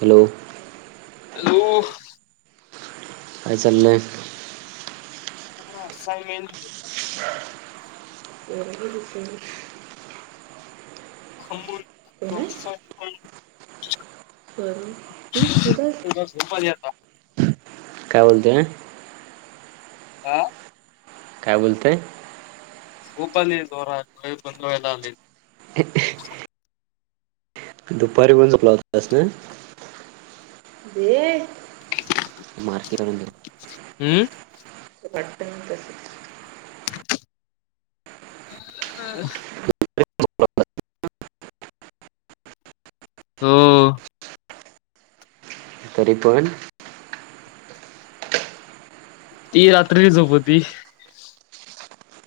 Hello. Hello. काय चलय? [unintelligible] वर दिसतय. खंबून ब [inaudible] करु तूच सहज. झोपाली आता काय बोलतेय? हा. काय बोलतय. भूपाल दोरो खाय बदलाला आलेत. ह [unintelligible] दुपारी पण झोपला होतास ना हे मारकी मांजर. हम्म. वाटतय तसच. हा आ. ते [unintelligible] हो. तरी पण. ती रात्री झोपती.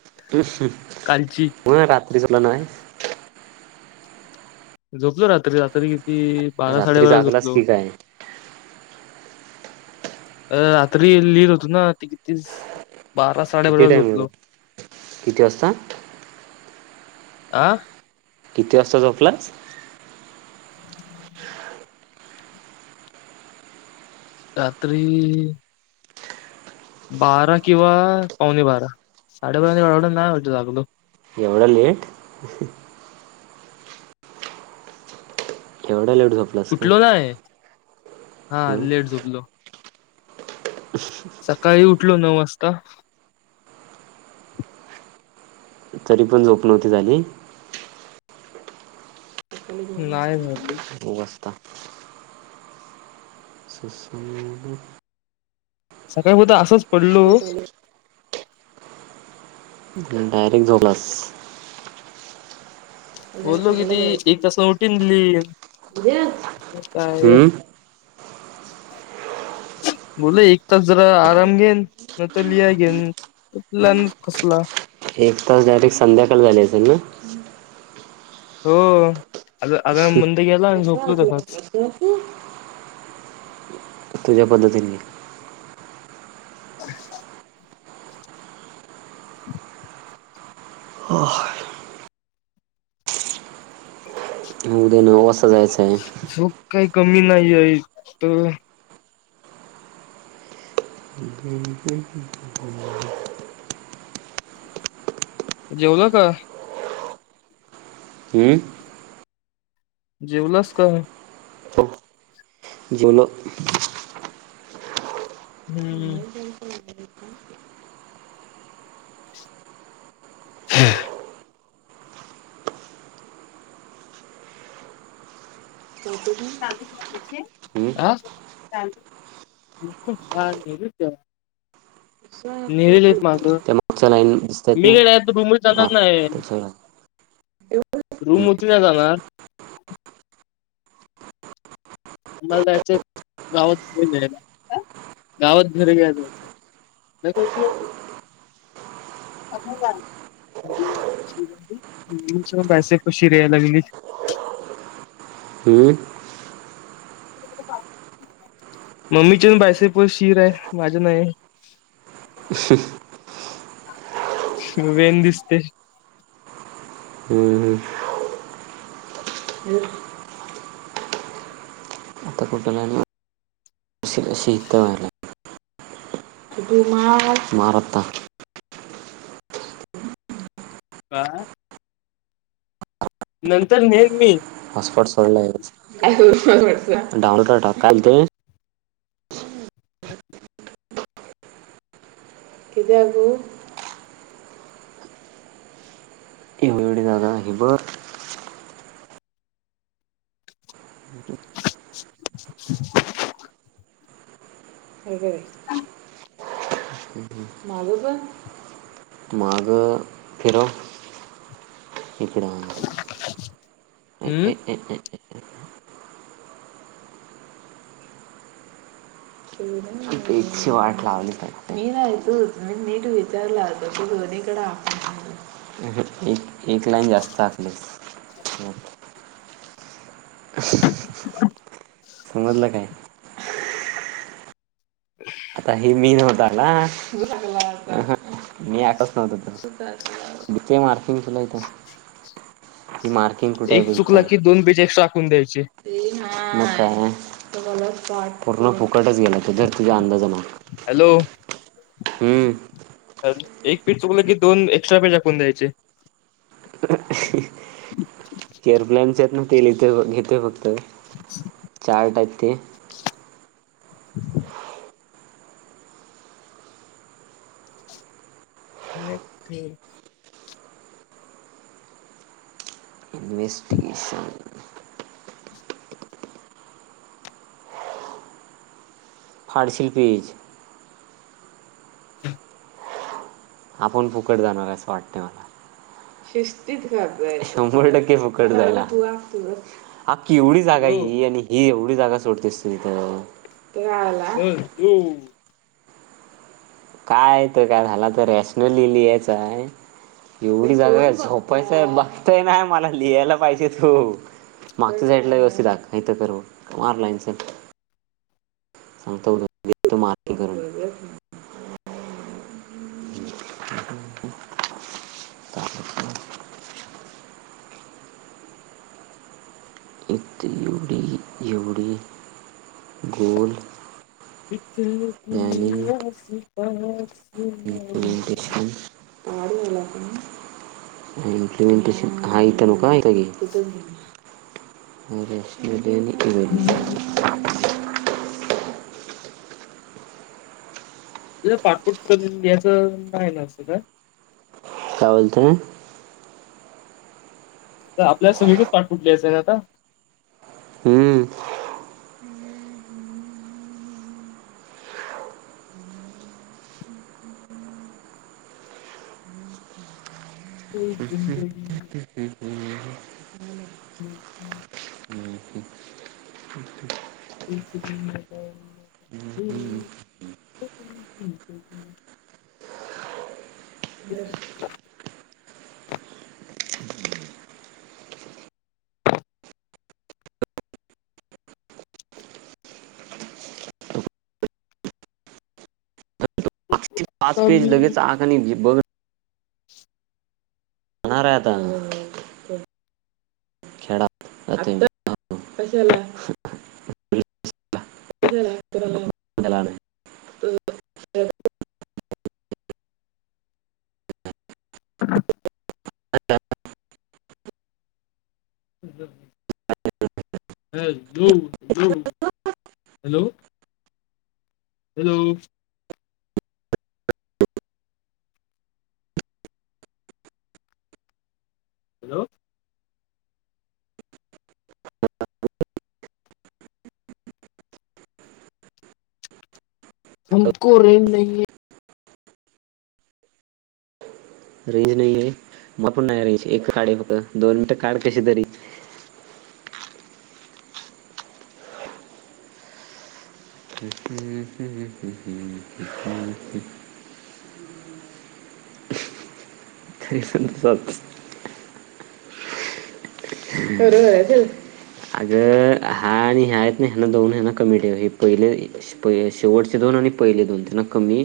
ह ह कालची. ते जमलं नाय. झोपलो रात्री रात्री. ते बारा रात्री साडेबारा जागलास झोपलो. की काय अ रात्री लिहित होतो ना ते कितीस. किती टाइम मिळत किती वाजता? आह किती वाजता झोपलास रात्री बारा किंवा पावणे बारा साडेबाराने एवढ वेळ नाही होत जगलो एवढं लेट खेवळ लेट झोपलास का उठलो नाही हा लेट झोपलो सकाळी उठलो नऊ वाजता तरी पण झोप नव्हती झाली नाही झालं अवस्था सस सकाळी उद असंच फल्लू कॉलेज डायरेक्ट झोलास बोललो किती द्यायचं एक तास उटीन दिल्ली हम्म बोला एक तास जरा आराम घेन न तर लिया घेन लहान फसला एक तास डायरेक्ट संध्याकाळी झाले असेल ना हो आ आग मुंदे गेला आणि झोपलो तसत सू तुझ्या पद्धतीने उद ना जायचे झोप काही कमी नाही आहे तर जेवलं का हम्म जेवलास का जलग हम्मम् हा हम्म ह नरलेत माझू त्या मागच्या लाईन दिसतायत ना मीकडे रुमर फार जाणार नाही त्याच्यावर आहे. रूम होती का जाणार आम्हाला जायचंय गावात घरीयला गावात घरी गेयला जायचंय कशीरयला लागली हम्म मम्मीच्यान बायसे पण शिर आहे माझं नाही वेन दिसते हम्म हम्म शहीतवाला भमा मारता का नंतर नेन मी हॉसपॉट सडलाय डावलड ढ कायल ते कद्याक एव एवढ जादा हिबर हे काय हम माझं पण माग फिरव इकडं हम्म [inaudible] वाट लावली मी नाही नीट विचारलं दोडे एक एक लाईन जास्त आलीस [inaudible] समजलं काय [inaudible] आता हे मी नव्हत आला हं हं मी आताच नव्हत [unintelligible] एक चुकला की दोन बीज [unintelligible] टाकून द्यायचे म काय पूर्ण- फुकटच गेलं ते धरतीच्या अंदाजान हॅलो हम्म एक पेज चुकलं की दोन एक्स्ट्रा पेज टाकून द्यायचे. [inaudible] तेल इथ घेतय फक्त चार टाईप ते [inaudible] इन्वेस्टियसन फाडशील पेज [inaudible] आपण फुकट जाणार असं वाटतंय मला [unintelligible] शंभर टक्के फुकट जायला हां केवढी जागा आहे ही आणि ही एव् वढी जागा सोडतेस तू इथं तर आला अ तू काय इथं काय झाला तर रॅशनली लिहायचं आहे एवढी जागा झोपायचं आहे बघतोय ना मला लिहायला पाहिजेत ओ. मागच्या साईडला व्यवस्थित आखा इथं तर कर मार लाईनच सांगता [unintelligible] मार्किंग करून घे. का इथं एवढी एवढी गोल इथं कुणी प्लॅनिंग आस पास ना! इम्प्लिमेंटेशन हाय तनु काय? [inaudible] हो नाही [unintelligible] [inaudible] त पाठपुठ करून घ्यायचं न्हाई ना सगळं? [inaudible] काय बोलते आ आपल्याला सगळीकडच पाठपुठ लिहायचं ना आता. हम्म यह झिंदगी हम्म हम्म [inaudible] [inaudible] पाच पेज लगेच आज [unintelligible] बघ होणार आहे आता खेळा जातोय मी. कशाला त्याला आणाय. [inaudible] [inaudible] हॅलो जो हॅलो हॅलो हॅलो हमको रेंज नहीे हे रेंज नाही आहे [unintelligible] नाही रेंज एक काढी आहे फक्त दोन मिट काढ कशे तरी [unintelligible] [inaudible] [unintelligible] [inaudible] [inaudible] अग हा आणि ह्या आहेत ना हना दोन हना कमी ठेवा हे पहिले शेवटचे दोन आणि पहिले दोन त्यांना कमी